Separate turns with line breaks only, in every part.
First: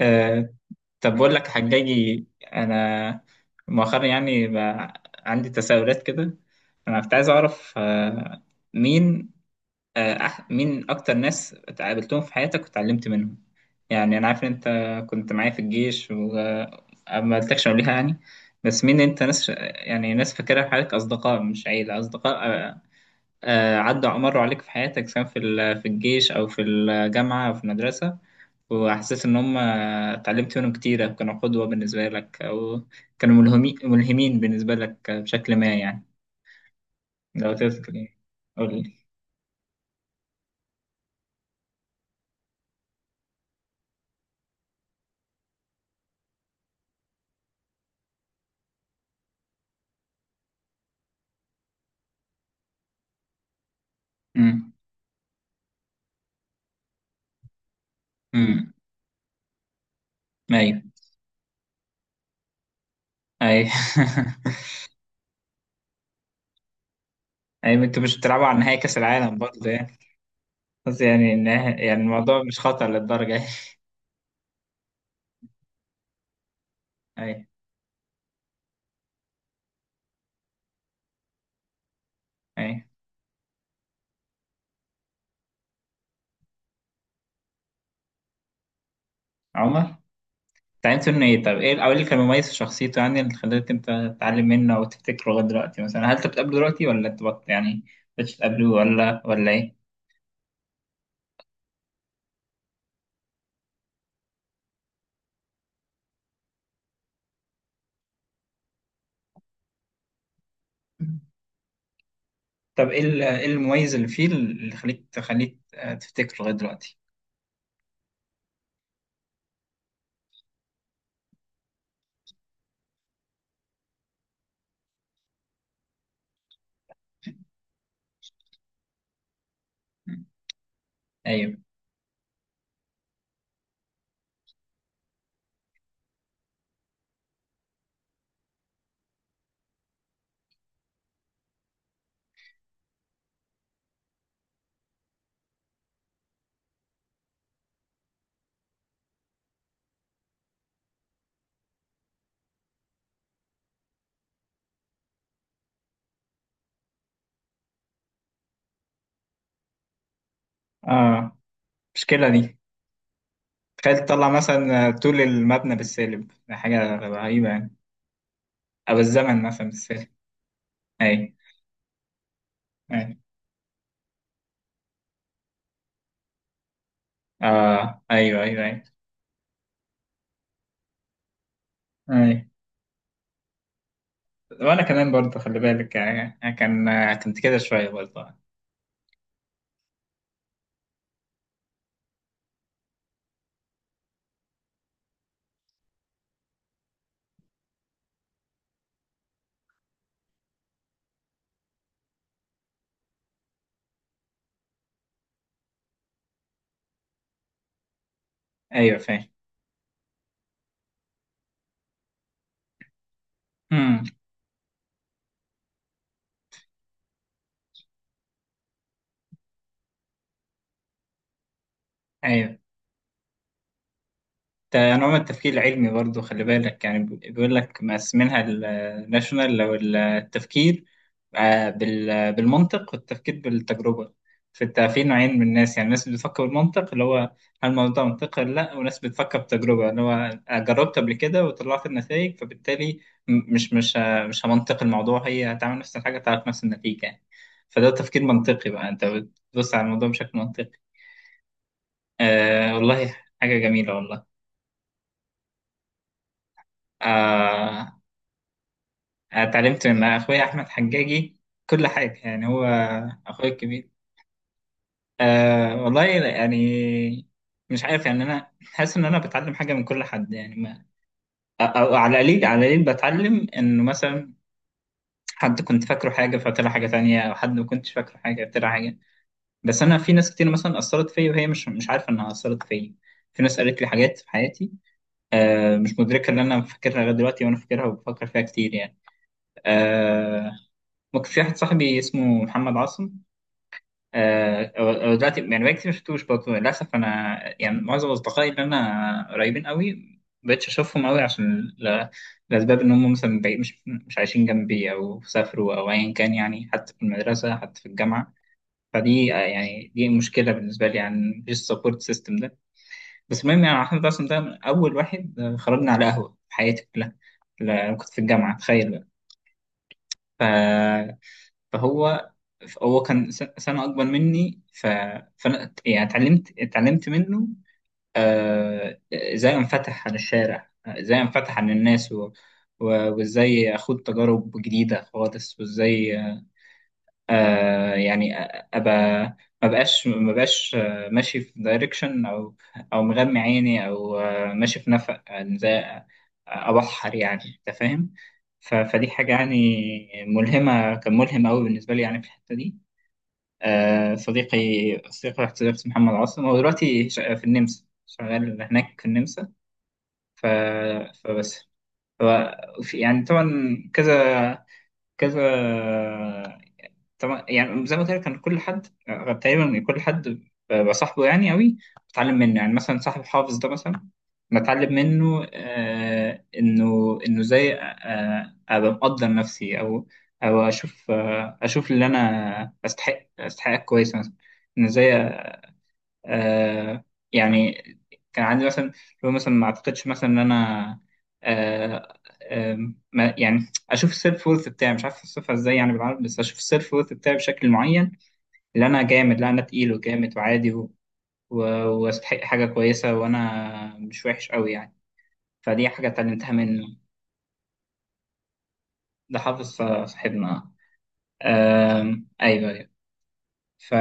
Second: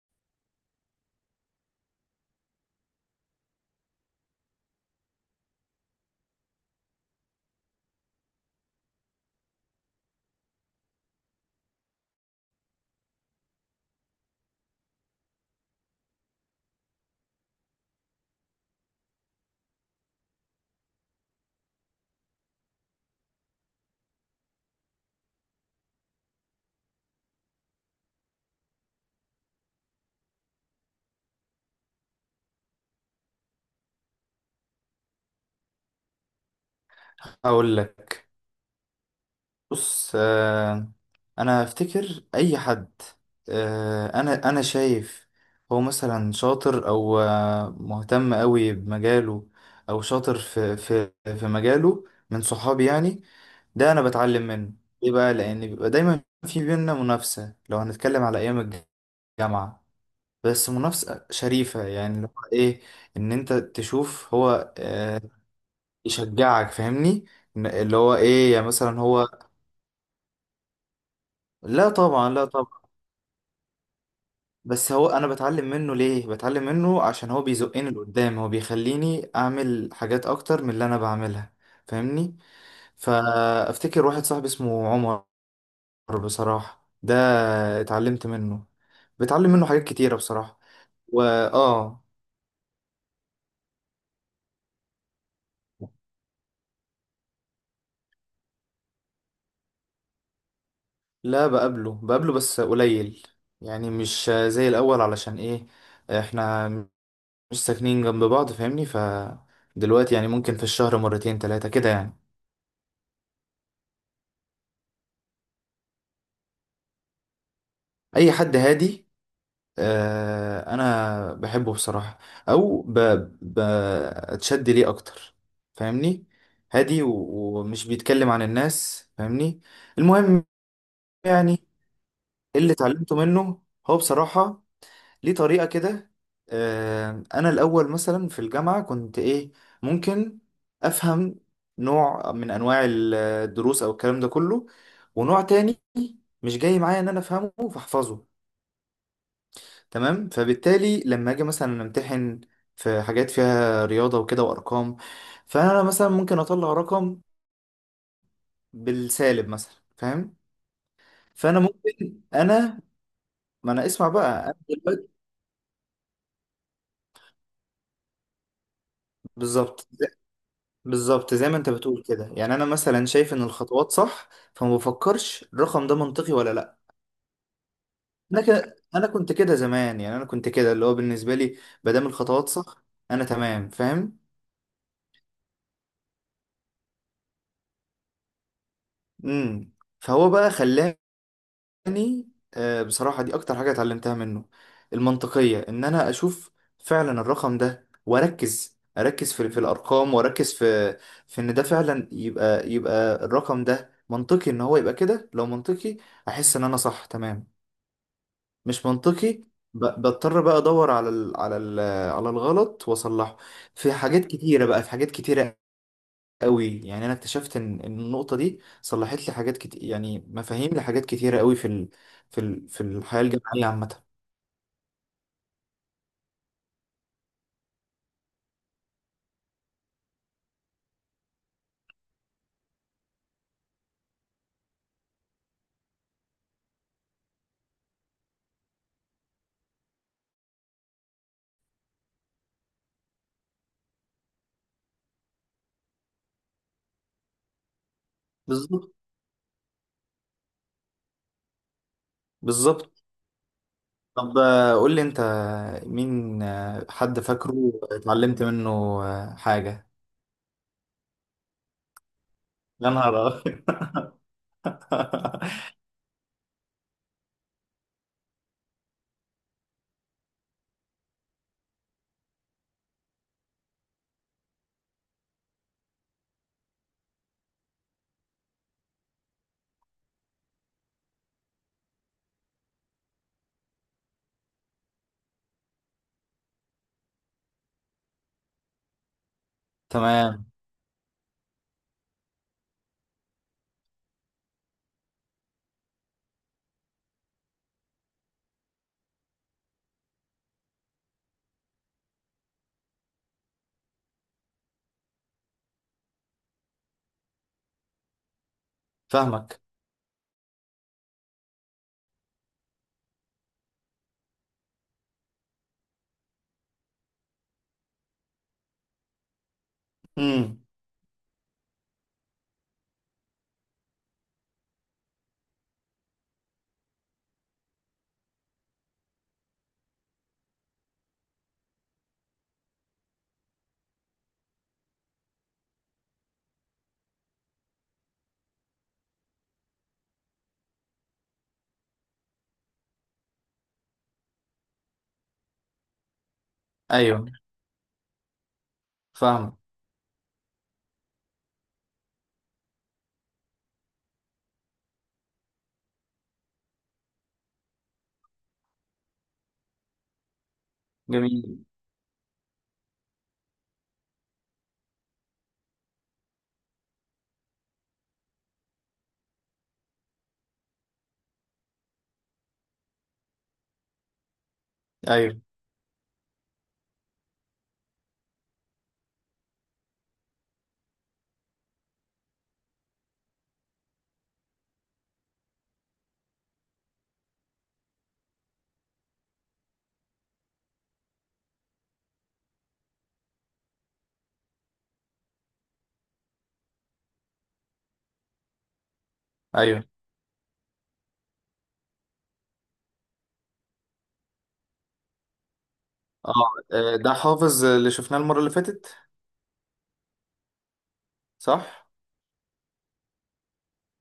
آه، طب بقول لك حجاجي، انا مؤخرا يعني بقى عندي تساؤلات كده. انا كنت عايز اعرف مين مين اكتر ناس اتقابلتهم في حياتك وتعلمت منهم. يعني انا عارف ان انت كنت معايا في الجيش وما قلتكش قبلها يعني. بس مين انت ناس، يعني ناس فاكرها في حياتك، اصدقاء مش عيله، اصدقاء عدوا مروا عليك في حياتك، سواء في الجيش او في الجامعه او في المدرسه. وحسيت إن هم اتعلمت منهم كتير، أو كانوا قدوة بالنسبة لك، أو كانوا ملهمين بالنسبة لك بشكل ما يعني. لو
اقول
تذكر يعني.
لك.
قول لي.
بص، انا افتكر اي حد. انا شايف هو مثلا شاطر، او مهتم قوي بمجاله، او شاطر في مجاله، من صحابي. يعني ده انا بتعلم
أمم.
منه. ليه بقى؟ لان بيبقى دايما في بينا منافسه، لو هنتكلم على ايام
أمم.
الجامعه. بس
أيوه.
منافسه شريفه، يعني اللي هو ايه؟ ان انت
أيوه.
تشوف هو يشجعك. فاهمني؟
أيوه،
اللي
أنتوا
هو
مش بتلعبوا
ايه،
على
يعني
نهائي كأس
مثلا هو
العالم برضه يعني. بس يعني
لا
يعني
طبعا،
الموضوع
لا
مش
طبعا.
خطر للدرجة يعني.
بس هو انا بتعلم منه. ليه بتعلم منه؟ عشان هو
أيوه.
بيزقني لقدام، هو بيخليني اعمل حاجات اكتر من اللي انا بعملها. فاهمني؟
أيوه.
فافتكر واحد صاحبي اسمه عمر. بصراحة ده اتعلمت منه، بتعلم منه حاجات
عمر،
كتيرة بصراحة.
اتعلمت منه إيه؟ طب إيه أو إيه اللي
وآه
كان مميز في شخصيته، يعني اللي خلاك أنت تتعلم منه أو تفتكره لغاية دلوقتي؟ مثلا هل أنت بتقابله دلوقتي ولا أنت يعني مش بتقابله، ولا إيه؟
لا، بقابله بقابله بس قليل. يعني مش زي الأول، علشان إيه؟ إحنا مش ساكنين جنب بعض. فاهمني؟ فدلوقتي يعني ممكن في الشهر مرتين تلاتة كده يعني.
طب ايه إيه المميز اللي فيه اللي تخليك تفتكره لغايه دلوقتي؟
أي حد هادي، انا بحبه بصراحة، او ب... بتشد ليه اكتر. فاهمني؟ هادي، ومش بيتكلم عن الناس. فاهمني؟
مم.
المهم،
ايوه.
يعني اللي اتعلمته منه هو بصراحة، ليه طريقة كده. انا الاول مثلا في الجامعة كنت ايه، ممكن افهم نوع من انواع الدروس او الكلام ده كله، ونوع تاني مش جاي معايا ان انا افهمه فاحفظه. تمام. فبالتالي لما اجي مثلا امتحن في حاجات فيها رياضة وكده وارقام، فانا مثلا ممكن اطلع رقم بالسالب مثلا، فاهم؟
اه،
فانا ممكن
المشكله دي.
ما انا
تخيل
اسمع
تطلع
بقى انا
مثلا
دلوقتي.
طول المبنى بالسالب، ده حاجه رهيبه يعني، او الزمن مثلا
بالظبط،
بالسالب. ايوه.
بالظبط زي ما انت بتقول كده. يعني انا مثلا
ايوه.
شايف ان الخطوات صح، فما بفكرش الرقم ده منطقي ولا لا.
اه، ايوه ايوه ايوه.
انا كنت كده زمان، يعني انا كنت كده اللي هو بالنسبة لي، ما دام
ايوه.
الخطوات صح انا تمام فاهم.
وانا كمان برضه خلي بالك، آه، كان آه، كنت كده شويه برضه.
امم فهو بقى خلاني، يعني بصراحة دي أكتر حاجة اتعلمتها منه: المنطقية. إن أنا أشوف فعلا الرقم ده، وأركز، أركز في الأرقام، وأركز في إن ده فعلا يبقى، يبقى الرقم ده منطقي. إن هو يبقى كده، لو منطقي أحس إن أنا صح تمام، مش
ايوه، فاهم.
منطقي بضطر بقى أدور على ال على ال على الغلط وأصلحه. في
مم.
حاجات كتيرة بقى، في حاجات كتيرة قوي، يعني انا اكتشفت ان النقطه دي صلحت لي حاجات كتير، يعني مفاهيم لحاجات كتيره قوي
ايوه.
في الحياه الجامعيه عامه.
ده نوع من التفكير العلمي برضه، خلي بالك يعني، بيقول لك مقسمينها الناشونال لو التفكير بالمنطق والتفكير بالتجربة. فانت في نوعين من الناس، يعني ناس بتفكر بالمنطق، اللي هو هل الموضوع ده منطقي ولا لا، وناس بتفكر بتجربة، اللي هو جربت قبل كده وطلعت النتائج، فبالتالي مش همنطق الموضوع، هي هتعمل نفس الحاجة، تعرف نفس النتيجة يعني. فده تفكير منطقي بقى،
بالظبط،
انت بتبص على الموضوع بشكل منطقي. آه
بالظبط.
والله. حاجة جميلة والله.
طب قول لي انت، مين حد فاكره
آه
اتعلمت منه
اتعلمت
حاجه؟
من اخويا احمد حجاجي كل حاجه يعني، هو
يا نهار
اخويا
أبيض!
الكبير. أه والله يعني. مش عارف يعني، انا حاسس ان انا بتعلم حاجه من كل حد يعني، ما او على القليل، على القليل بتعلم انه مثلا حد كنت فاكره حاجه فطلع حاجه تانية، او حد ما كنتش فاكره حاجه طلع حاجه. بس انا في ناس كتير مثلا اثرت فيا، وهي مش عارفه انها اثرت فيا. في ناس قالت لي حاجات في حياتي، مش مدركه ان انا فاكرها لغايه دلوقتي، وانا فاكرها وبفكر فيها كتير يعني.
تمام،
أه. ممكن. في واحد صاحبي اسمه محمد عاصم، هو دلوقتي يعني بقالي كتير ما شفتوش برضه للأسف. أنا يعني معظم أصدقائي اللي أنا قريبين قوي ما بقتش أشوفهم قوي، عشان لأسباب، إن هم مثلا بعيد، مش عايشين جنبي، أو سافروا أو أيا كان يعني، حتى في المدرسة حتى في الجامعة. فدي آه،
فاهمك.
يعني دي مشكلة بالنسبة لي يعني، مفيش سبورت سيستم ده. بس المهم يعني أحمد عاصم ده من أول واحد خرجنا على قهوة في حياتي كلها، لا، كنت في الجامعة تخيل.
امم.
بقى. فهو كان سنة أكبر مني. ف... فأنا يعني اتعلمت منه إزاي أنفتح على الشارع، إزاي أنفتح على الناس، و... وإزاي أخوض تجارب جديدة خالص، وإزاي أبقى، ما بقاش ماشي في دايركشن، أو مغمي عيني، أو ماشي في نفق، يعني إزاي أبحر
ايوه،
يعني. أنت فاهم؟ فدي حاجة يعني
فاهمك.
ملهمة، كان ملهم أوي بالنسبة لي يعني في الحتة دي. آه، صديقي صديقي واحد صديقي اسمه محمد عاصم، هو دلوقتي في النمسا، شغال هناك في النمسا. ف... فبس.
جميل.
ف... يعني طبعا، كذا كذا، طبعا يعني زي ما قلت لك، كان كل حد بصاحبه يعني قوي. بتعلم منه، يعني مثلا صاحب الحافظ ده مثلا، بتعلم
ايوه،
منه انه ازاي، ابقى مقدر نفسي، او اشوف اشوف اللي انا استحقها كويس مثلا، ان ازاي آه يعني. كان عندي مثلا لو مثلا ما اعتقدش مثلا ان انا آه آه ما يعني اشوف السيلف وورث بتاعي، مش عارف اوصفها ازاي يعني بالعربي، بس اشوف السيلف وورث بتاعي بشكل معين، اللي انا جامد، لا انا
ايوه،
تقيل وجامد وعادي، و- واستحق حاجه كويسه، وانا مش وحش قوي يعني. فدي حاجه
اه.
اتعلمتها منه.
ده حافظ اللي شفناه المره اللي فاتت؟
ده حافظ صاحبنا.
صح.
آه. ايوه. ايوه. ف...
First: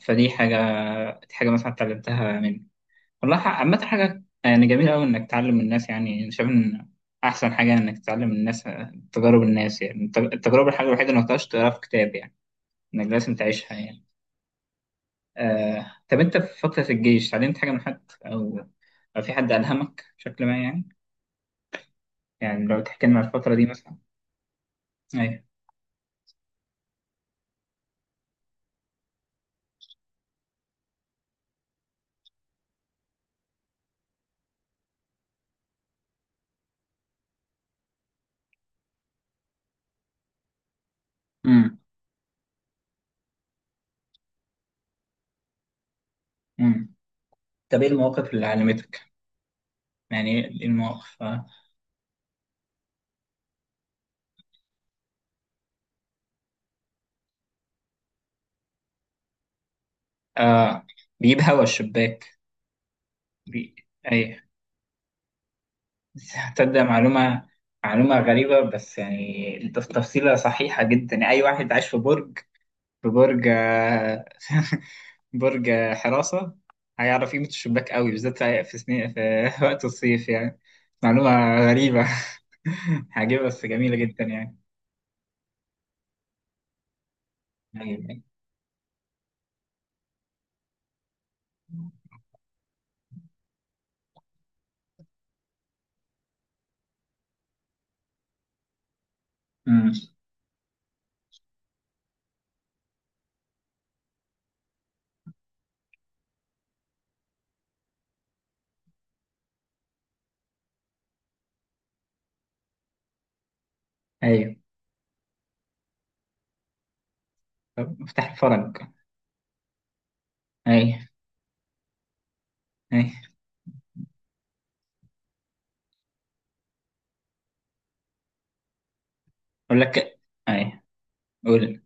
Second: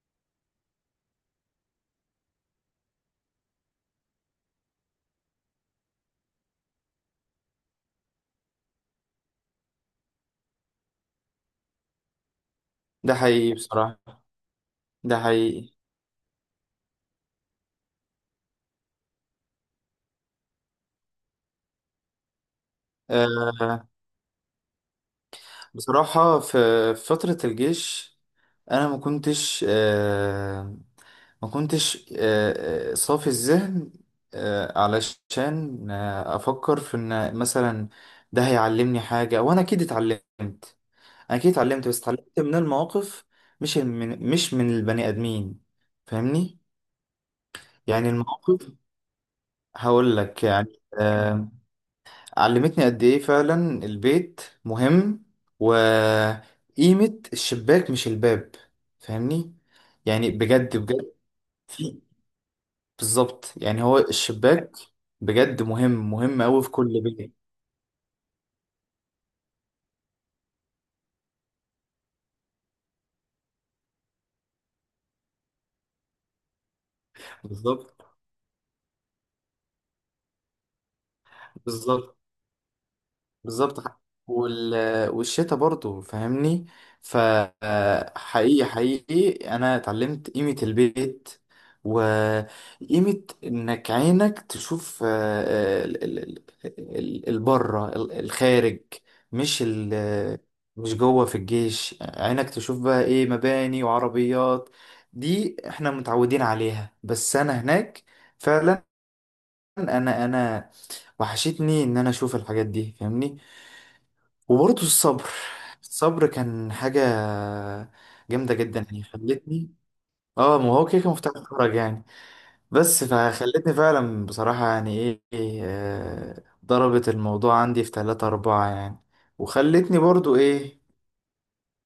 فدي حاجه، دي حاجه مثلا اتعلمتها منه. والله عامة، حاجة يعني جميلة أوي إنك تعلم الناس، يعني أنا شايف إن أحسن حاجة إنك تعلم الناس تجارب الناس، يعني التجربة الحاجة الوحيدة اللي ما تقدرش تقراها في كتاب يعني، إنك
ده
لازم
حقيقي
تعيشها يعني.
بصراحه، ده حقيقي.
طب أنت في فترة الجيش اتعلمت حاجة من حد، أو في حد ألهمك بشكل ما يعني؟ يعني لو تحكي لنا عن الفترة دي
آه
مثلا. أيوه.
بصراحة، في فترة الجيش أنا ما كنتش صافي الذهن، علشان أفكر في إن مثلا ده هيعلمني حاجة. وأنا أكيد اتعلمت،
أمم.
بس اتعلمت من المواقف، مش من البني آدمين. فاهمني؟
أمم. طب إيه
يعني
المواقف اللي
المواقف،
علمتك؟
هقول
يعني إيه
لك، يعني
المواقف؟ آه.
علمتني قد ايه فعلا البيت مهم، وقيمة الشباك مش الباب. فاهمني؟ يعني بجد
آه،
بجد.
بيجيب هوا
في
الشباك.
بالظبط،
بي...
يعني هو
أيوه.
الشباك بجد مهم، مهم قوي في
هتصدق
كل بيت.
معلومة؟ معلومة غريبة، بس يعني تفصيلة صحيحة جدا يعني. أي واحد عايش في برج، في برج برج حراسة هيعرف قيمة الشباك
بالظبط،
قوي، بالذات في سنين في وقت الصيف يعني. معلومة غريبة،
بالظبط،
عجيبة بس
بالظبط
جميلة جدا يعني.
وال... والشتا برضو. فاهمني؟
أيوه.
فحقيقي، حقيقي، حقيقي انا اتعلمت قيمة البيت، وقيمة انك عينك تشوف البره، الخارج، مش ال...
أمم.
مش جوه. في الجيش عينك تشوف بقى ايه؟ مباني وعربيات، دي احنا متعودين عليها، بس انا هناك فعلا، انا وحشتني ان انا اشوف الحاجات دي. فاهمني؟
أيوه.
وبرضه الصبر. الصبر كان حاجة
طب مفتاح
جامدة
الفرج.
جدا، يعني خلتني... اه، ما هو
أيوه.
كده كان مفتاح الفرج يعني. بس
أيوه.
فخلتني فعلا بصراحة يعني ايه إيه، آه، ضربت الموضوع عندي في تلاتة أربعة يعني،
أقول
وخلتني
لك.
برضو ايه،
أيوه. قول.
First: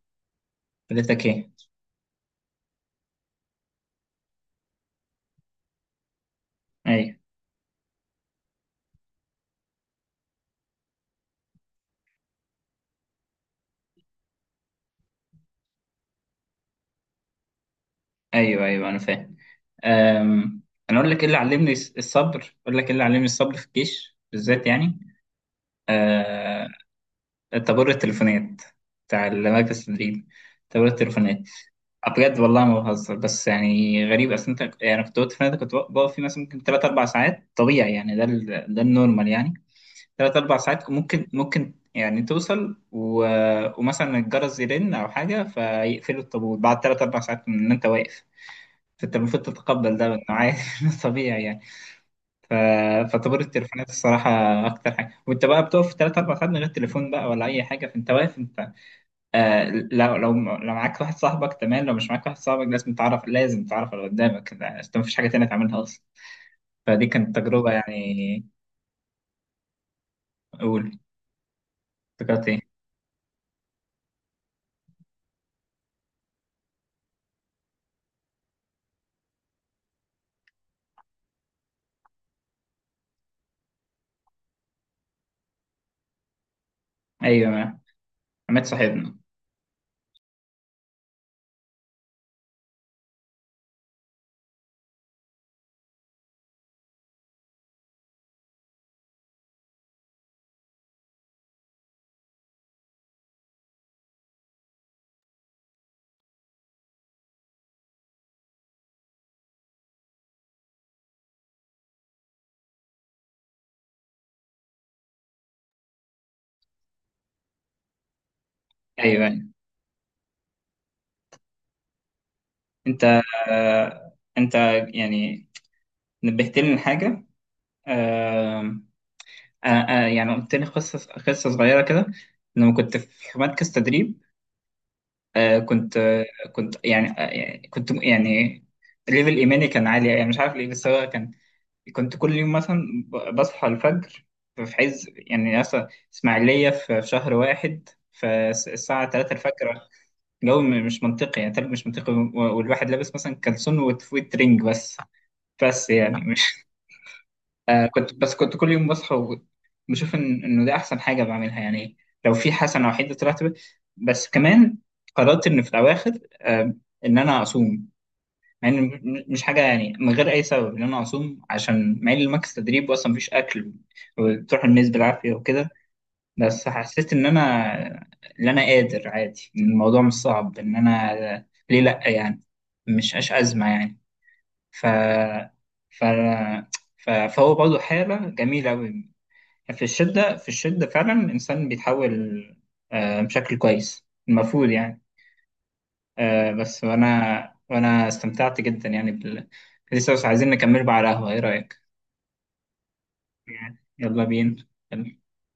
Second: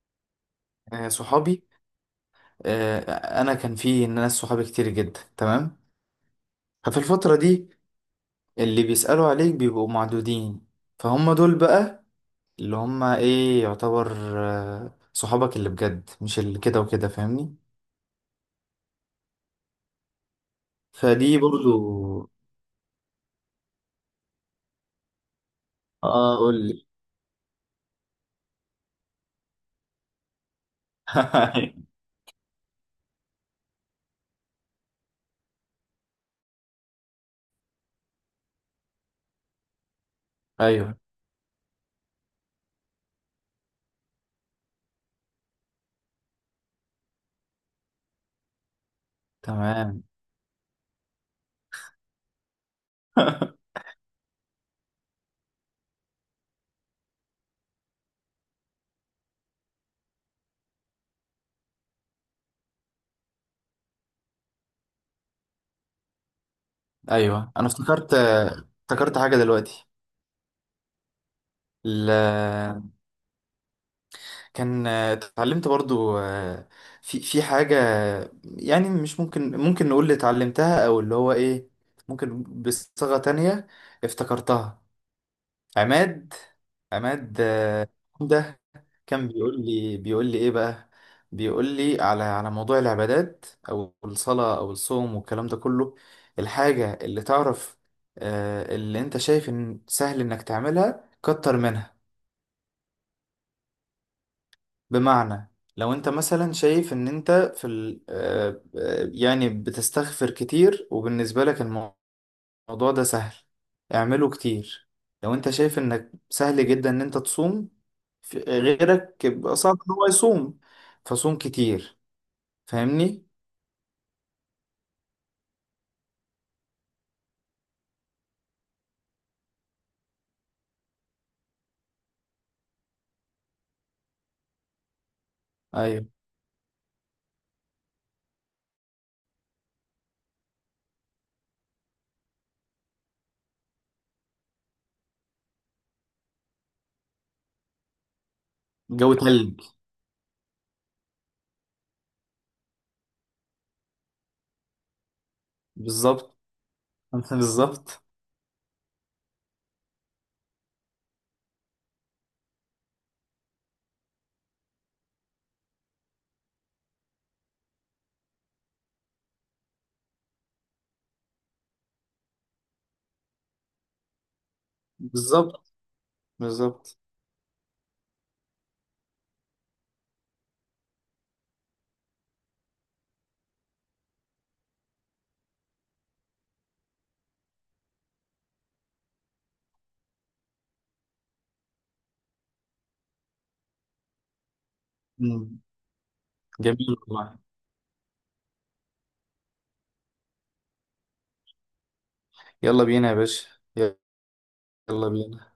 قلت لك إيه.
صحابي. آه، انا كان في ناس صحابي كتير جدا، تمام. ففي
أيوه.
الفترة دي اللي بيسألوا عليك بيبقوا معدودين، فهم دول بقى اللي هم ايه، يعتبر صحابك اللي بجد، مش اللي كده وكده. فاهمني؟
ايوه. ايوه، انا فاهم. أم، انا اقول لك ايه اللي
فدي
علمني
برضو...
الصبر، اقول لك ايه اللي علمني الصبر في الجيش بالذات يعني.
اه، قول
أه،
لي.
طابور التليفونات بتاع المركز التدريب. طابور التليفونات. بجد والله ما بهزر، بس يعني غريب، اصل انت يعني كنت وقت فنادق كنت بقف فيه مثلا ممكن 3 4 ساعات طبيعي يعني، ده ده النورمال يعني. 3 4 ساعات،
ايوه،
ممكن يعني توصل، ومثلا الجرس يرن او حاجه، فيقفلوا الطابور بعد 3 4 ساعات من ان انت واقف، فانت المفروض تتقبل
تمام.
ده بانه عادي طبيعي يعني. ف... فطابور التليفونات الصراحه اكتر حاجه، وانت بقى بتقف 3 4 ساعات من غير تليفون بقى ولا اي حاجه، فانت واقف انت. آه لو معاك واحد صاحبك تمام، لو مش معاك واحد صاحبك لازم تعرف، لازم تعرف اللي قدامك، يعني انت مفيش حاجه تانية تعملها اصلا. فدي كانت
ايوه، انا
تجربه
افتكرت،
يعني.
افتكرت حاجه دلوقتي.
اقول.
ال...
افتكرت ايه؟
كان اتعلمت برضو في حاجه، يعني مش ممكن، نقول اللي اتعلمتها او اللي هو ايه، ممكن بصيغه تانية، افتكرتها. عماد، عماد
ايوه.
عمده،
عماد صاحبنا.
كان بيقول لي ايه بقى، بيقول لي على موضوع العبادات او الصلاة او الصوم والكلام ده كله: الحاجة اللي تعرف اللي انت شايف ان سهل انك تعملها، كتر منها. بمعنى، لو انت مثلا شايف ان انت في ال آه، آه، يعني بتستغفر كتير، وبالنسبة لك الموضوع ده سهل، اعمله كتير. لو انت شايف انك سهل جدا ان انت تصوم، غيرك
ايوه. أيوة.
بيبقى صعب ان هو يصوم، فصوم كتير.
انت
فاهمني؟
انت يعني نبهتني لحاجه، يعني قلت لي قصة، قصة صغيرة كده، لما كنت في مركز تدريب. آه كنت
ايوه.
آه كنت يعني، ليفل إيماني كان عالي يعني، مش عارف ليه بس هو كان. كنت كل يوم مثلا بصحى الفجر، في عز يعني مثلا إسماعيلية، في شهر واحد، فالساعة
جو
3
تلج.
الفجر، جو مش منطقي يعني، تلج مش منطقي، والواحد لابس مثلا كلسون وترنج بس. بس يعني
بالظبط. بالظبط،
كنت، كنت كل يوم بصحى وبشوف إنه ده أحسن حاجة بعملها يعني. لو في حسنة وحيدة طلعت بس كمان، قررت إن في الأواخر إن أنا أصوم، مع إن مش حاجة يعني، من غير أي سبب إن أنا أصوم، عشان مع إن الماكس تدريب وأصلا مفيش أكل، وبتروح الناس بالعافية
بالظبط،
وكده. بس
بالظبط.
حسيت إن أنا قادر عادي، إن الموضوع مش صعب، إن أنا ليه لأ يعني، مش أزمة يعني. ف ف فهو برضه حالة جميلة أوي. في الشدة، في الشدة فعلا الإنسان بيتحول بشكل كويس المفروض يعني.
مم.
بس
جميل والله.
وأنا استمتعت جدا يعني لسه بس عايزين نكمل بقى على القهوة، إيه رأيك؟
يلا بينا يا باشا.
يعني يلا بينا.
يلا بينا.